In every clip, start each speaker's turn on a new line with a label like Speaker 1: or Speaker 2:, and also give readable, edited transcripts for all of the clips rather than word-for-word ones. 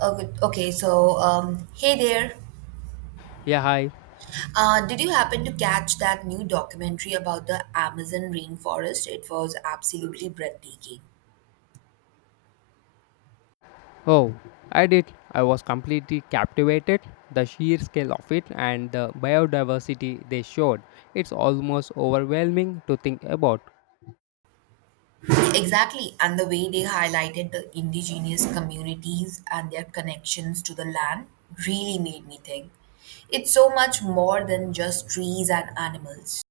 Speaker 1: Oh, good. Hey there.
Speaker 2: Yeah, hi.
Speaker 1: Did you happen to catch that new documentary about the Amazon rainforest? It was absolutely breathtaking.
Speaker 2: Oh, I did. I was completely captivated. The sheer scale of it and the biodiversity they showed. It's almost overwhelming to think about.
Speaker 1: Exactly, and the way they highlighted the indigenous communities and their connections to the land really made me think. It's so much more than just trees and animals.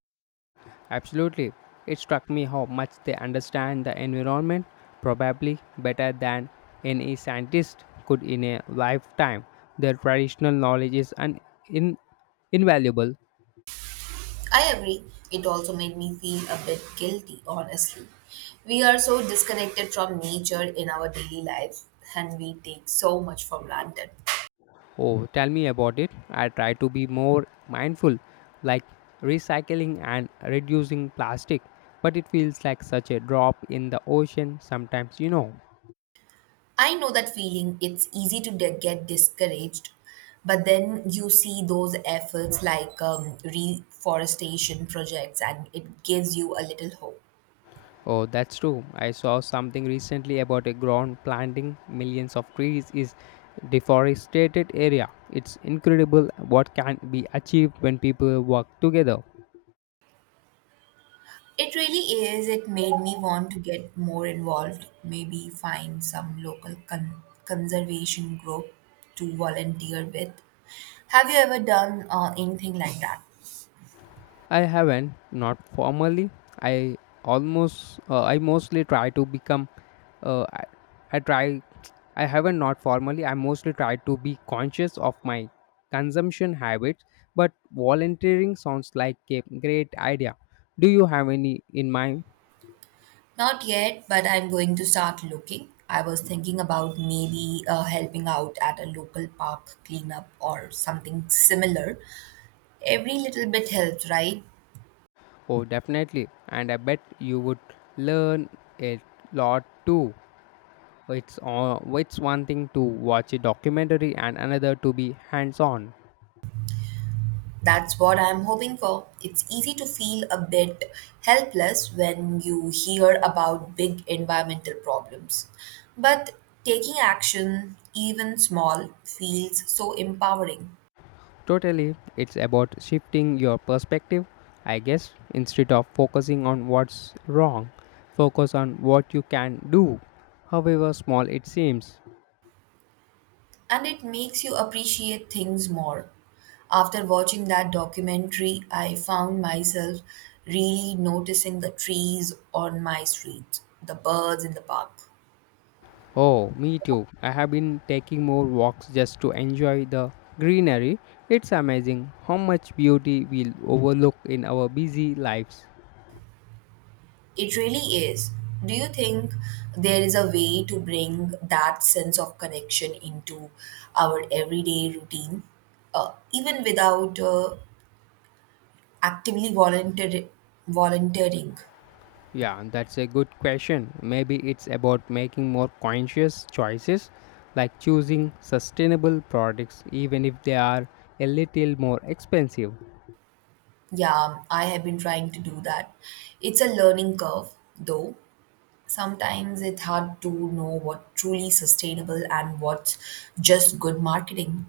Speaker 2: Absolutely. It struck me how much they understand the environment, probably better than any scientist could in a lifetime. Their traditional knowledge is in- invaluable.
Speaker 1: I agree. It also made me feel a bit guilty, honestly. We are so disconnected from nature in our daily lives, and we take so much for granted.
Speaker 2: Oh, tell me about it. I try to be more mindful, like recycling and reducing plastic, but it feels like such a drop in the ocean sometimes.
Speaker 1: I know that feeling. It's easy to get discouraged, but then you see those efforts like reforestation projects, and it gives you a little hope.
Speaker 2: Oh, that's true. I saw something recently about a ground planting millions of trees is deforested area. It's incredible what can be achieved when people work together.
Speaker 1: It really is. It made me want to get more involved, maybe find some local conservation group to volunteer with. Have you ever done anything like that?
Speaker 2: I haven't, not formally. I almost, I mostly try to become, uh, I, I try, I haven't, not formally. I mostly try to be conscious of my consumption habits, but volunteering sounds like a great idea. Do you have any in mind?
Speaker 1: Not yet, but I'm going to start looking. I was thinking about maybe helping out at a local park cleanup or something similar. Every little bit helps, right?
Speaker 2: Oh, definitely. And I bet you would learn a lot too. It's one thing to watch a documentary and another to be hands on.
Speaker 1: That's what I'm hoping for. It's easy to feel a bit helpless when you hear about big environmental problems. But taking action, even small, feels so empowering.
Speaker 2: Totally, it's about shifting your perspective, I guess. Instead of focusing on what's wrong, focus on what you can do, however small it seems.
Speaker 1: And it makes you appreciate things more. After watching that documentary, I found myself really noticing the trees on my street, the birds in the park.
Speaker 2: Oh, me too. I have been taking more walks just to enjoy the greenery. It's amazing how much beauty we overlook in our busy lives.
Speaker 1: It really is. Do you think there is a way to bring that sense of connection into our everyday routine, even without actively volunteer- volunteering?
Speaker 2: Yeah, that's a good question. Maybe it's about making more conscious choices, like choosing sustainable products, even if they are a little more expensive.
Speaker 1: Yeah, I have been trying to do that. It's a learning curve, though. Sometimes it's hard to know what truly sustainable and what's just good marketing.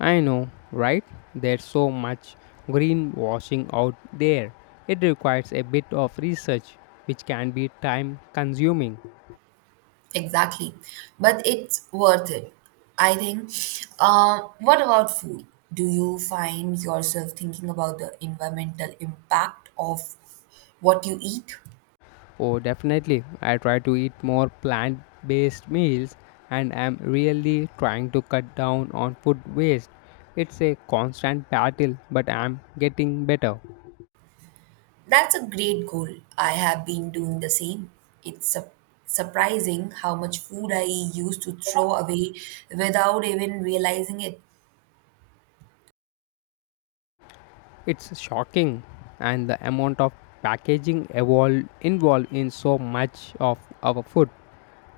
Speaker 2: I know, right? There's so much greenwashing out there. It requires a bit of research, which can be time consuming.
Speaker 1: Exactly. But it's worth it, I think. What about food? Do you find yourself thinking about the environmental impact of what you eat?
Speaker 2: Oh, definitely. I try to eat more plant based meals and am really trying to cut down on food waste. It's a constant battle, but I'm getting better.
Speaker 1: That's a great goal. I have been doing the same. It's surprising how much food I used to throw away without even realizing it.
Speaker 2: It's shocking, and the amount of packaging evolved, involved in so much of our food.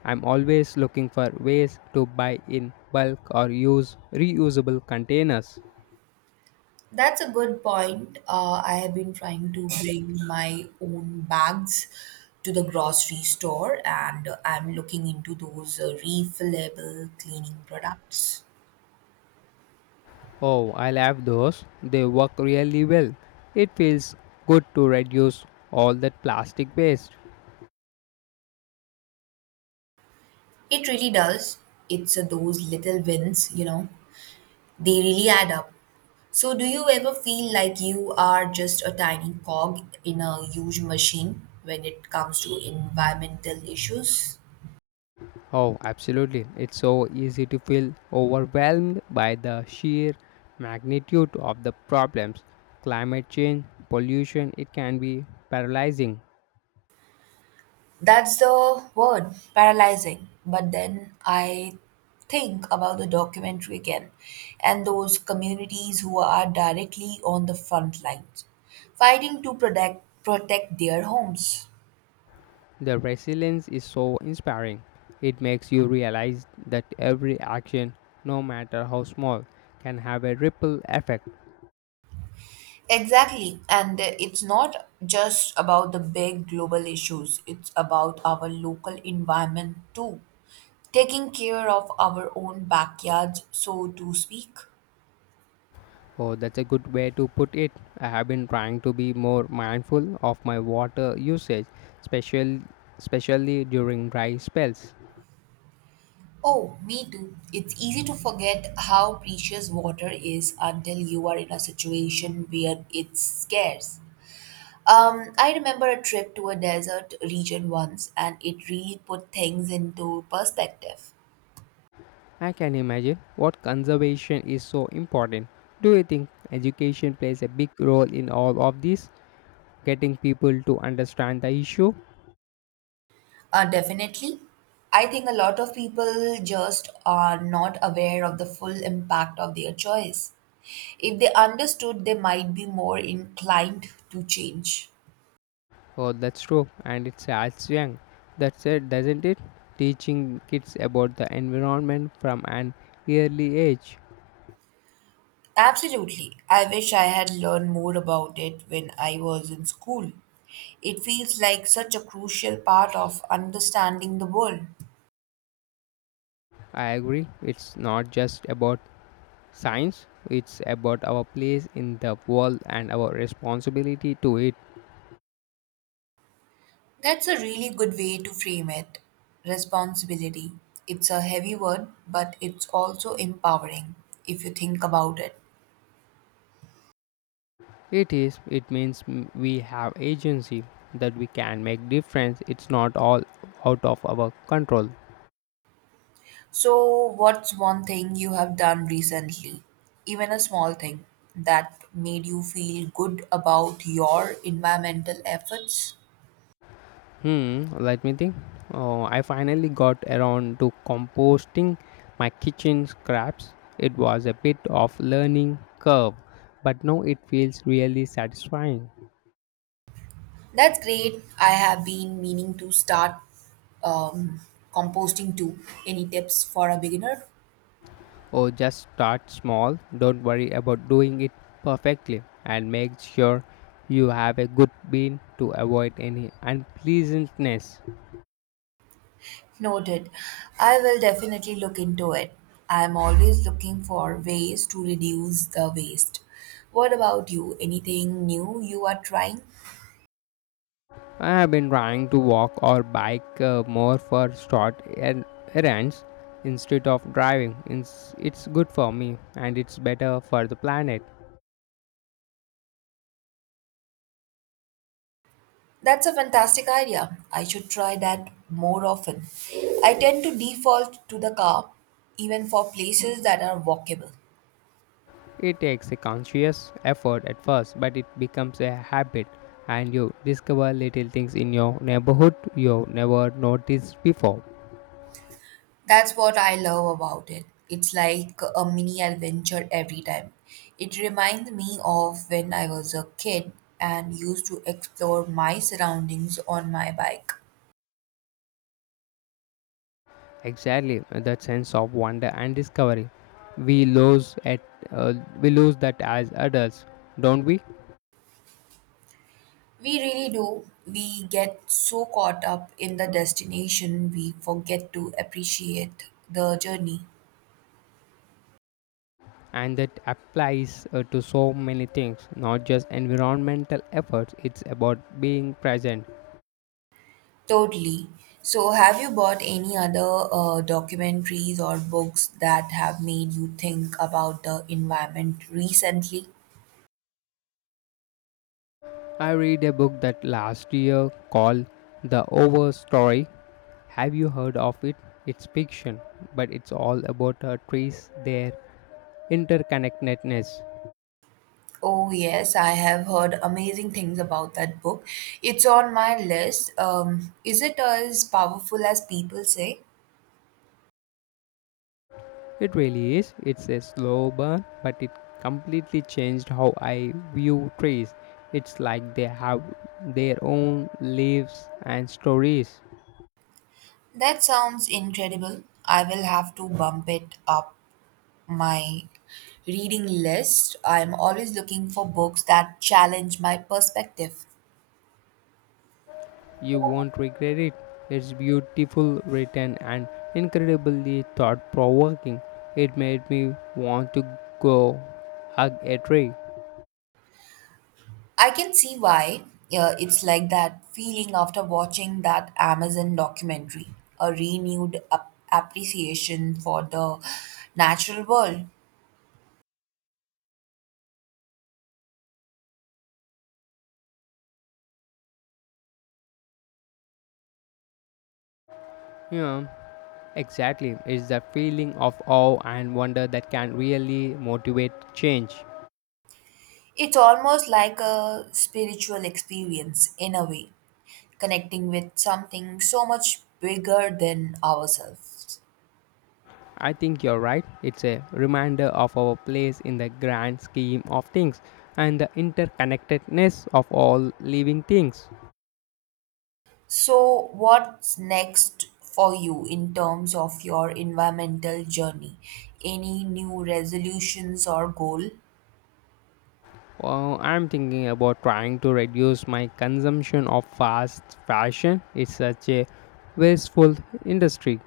Speaker 2: I'm always looking for ways to buy in bulk or use reusable containers.
Speaker 1: That's a good point. I have been trying to bring my own bags to the grocery store, and I'm looking into those refillable cleaning products.
Speaker 2: Oh, I love those. They work really well. It feels good to reduce all that plastic waste.
Speaker 1: It really does. It's, those little wins, they really add up. So, do you ever feel like you are just a tiny cog in a huge machine when it comes to environmental issues?
Speaker 2: Oh, absolutely. It's so easy to feel overwhelmed by the sheer magnitude of the problems. Climate change, pollution, it can be paralyzing.
Speaker 1: That's the word, paralyzing. But then I think about the documentary again and those communities who are directly on the front lines, fighting to protect their homes.
Speaker 2: The resilience is so inspiring. It makes you realize that every action, no matter how small, can have a ripple effect.
Speaker 1: Exactly. And it's not just about the big global issues, it's about our local environment too. Taking care of our own backyards, so to speak.
Speaker 2: Oh, that's a good way to put it. I have been trying to be more mindful of my water usage, especially, especially during dry spells.
Speaker 1: Oh, me too. It's easy to forget how precious water is until you are in a situation where it's scarce. I remember a trip to a desert region once, and it really put things into perspective.
Speaker 2: I can imagine what conservation is so important. Do you think education plays a big role in all of this, getting people to understand the issue?
Speaker 1: Definitely. I think a lot of people just are not aware of the full impact of their choice. If they understood, they might be more inclined to change.
Speaker 2: Oh, that's true, and it starts young. That's it, doesn't it? Teaching kids about the environment from an early age.
Speaker 1: Absolutely. I wish I had learned more about it when I was in school. It feels like such a crucial part of understanding the world.
Speaker 2: I agree. It's not just about science, it's about our place in the world and our responsibility to it.
Speaker 1: That's a really good way to frame it. Responsibility. It's a heavy word, but it's also empowering if you think about it.
Speaker 2: It is, it means we have agency that we can make difference. It's not all out of our control.
Speaker 1: So, what's one thing you have done recently, even a small thing, that made you feel good about your environmental efforts?
Speaker 2: Hmm, let me think. Oh, I finally got around to composting my kitchen scraps. It was a bit of learning curve, but now it feels really satisfying.
Speaker 1: That's great. I have been meaning to start um, composting too. Any tips for a beginner?
Speaker 2: Or just start small. Don't worry about doing it perfectly and make sure you have a good bean to avoid any unpleasantness.
Speaker 1: Noted. I will definitely look into it. I'm always looking for ways to reduce the waste. What about you? Anything new you are trying?
Speaker 2: I have been trying to walk or bike more for short errands instead of driving. It's good for me and it's better for the planet.
Speaker 1: That's a fantastic idea. I should try that more often. I tend to default to the car even for places that are walkable.
Speaker 2: It takes a conscious effort at first, but it becomes a habit and you discover little things in your neighborhood you never noticed before.
Speaker 1: That's what I love about it. It's like a mini adventure every time. It reminds me of when I was a kid and used to explore my surroundings on my bike.
Speaker 2: Exactly, that sense of wonder and discovery. We lose at uh, we lose that as adults, don't we?
Speaker 1: We really do. We get so caught up in the destination, we forget to appreciate the journey.
Speaker 2: And that applies to so many things, not just environmental efforts. It's about being present.
Speaker 1: Totally. So, have you bought any other documentaries or books that have made you think about the environment recently?
Speaker 2: I read a book that last year called The Over Story. Have you heard of it? It's fiction, but it's all about trees, their interconnectedness.
Speaker 1: Oh, yes, I have heard amazing things about that book. It's on my list. Is it as powerful as people say?
Speaker 2: It really is. It's a slow burn, but it completely changed how I view trees. It's like they have their own lives and stories.
Speaker 1: That sounds incredible. I will have to bump it up my reading list. I'm always looking for books that challenge my perspective.
Speaker 2: You won't regret it. It's beautiful written and incredibly thought provoking. It made me want to go hug a tree.
Speaker 1: I can see why. It's like that feeling after watching that Amazon documentary, a renewed appreciation for the natural world.
Speaker 2: Yeah, exactly. It's the feeling of awe and wonder that can really motivate change.
Speaker 1: It's almost like a spiritual experience in a way, connecting with something so much bigger than ourselves.
Speaker 2: I think you're right. It's a reminder of our place in the grand scheme of things and the interconnectedness of all living things.
Speaker 1: So, what's next for you in terms of your environmental journey? Any new resolutions or goal?
Speaker 2: I'm thinking about trying to reduce my consumption of fast fashion. It's such a wasteful industry.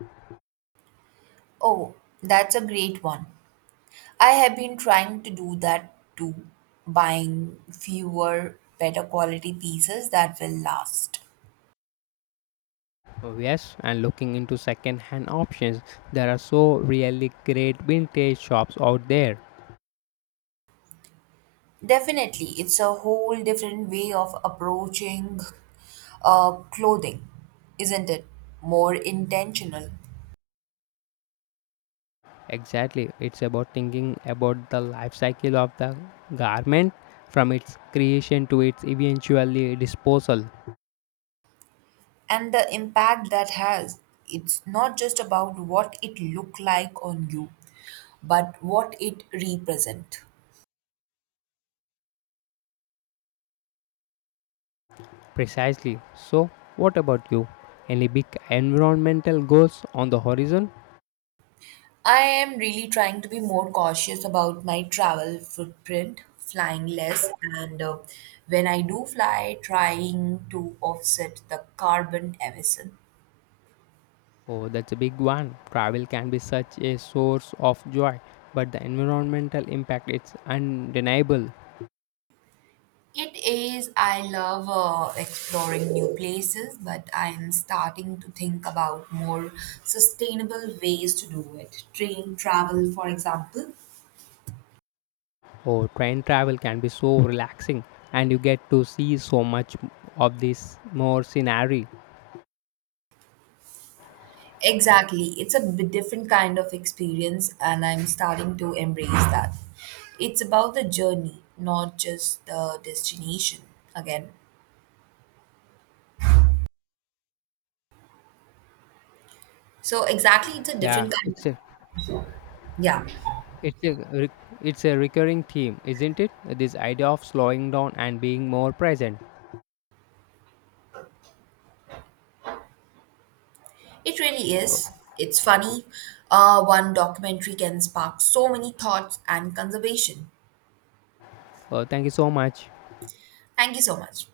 Speaker 1: Oh, that's a great one. I have been trying to do that too, buying fewer, better quality pieces that will last.
Speaker 2: Oh, yes, and looking into second hand options. There are so really great vintage shops out there.
Speaker 1: Definitely, it's a whole different way of approaching clothing, isn't it? More intentional.
Speaker 2: Exactly. It's about thinking about the life cycle of the garment from its creation to its eventually disposal.
Speaker 1: And the impact that has, it's not just about what it look like on you, but what it represent.
Speaker 2: Precisely. So, what about you? Any big environmental goals on the horizon?
Speaker 1: I am really trying to be more cautious about my travel footprint, flying less, and when I do fly, trying to offset the carbon emission.
Speaker 2: Oh, that's a big one. Travel can be such a source of joy, but the environmental impact is undeniable.
Speaker 1: It is. I love exploring new places, but I'm starting to think about more sustainable ways to do it. Train travel, for example.
Speaker 2: Oh, train travel can be so relaxing, and you get to see so much of this more scenery.
Speaker 1: Exactly. It's a bit different kind of experience, and I'm starting to embrace that. It's about the journey, not just the destination again. So, exactly, it's a different
Speaker 2: Yeah,
Speaker 1: kind of.
Speaker 2: it's a
Speaker 1: Yeah.
Speaker 2: It's a re- it's a recurring theme, isn't it? This idea of slowing down and being more present.
Speaker 1: It really
Speaker 2: Uh,
Speaker 1: is. It's funny. One documentary can spark so many thoughts and conservation.
Speaker 2: thank you so much.
Speaker 1: Thank you so much.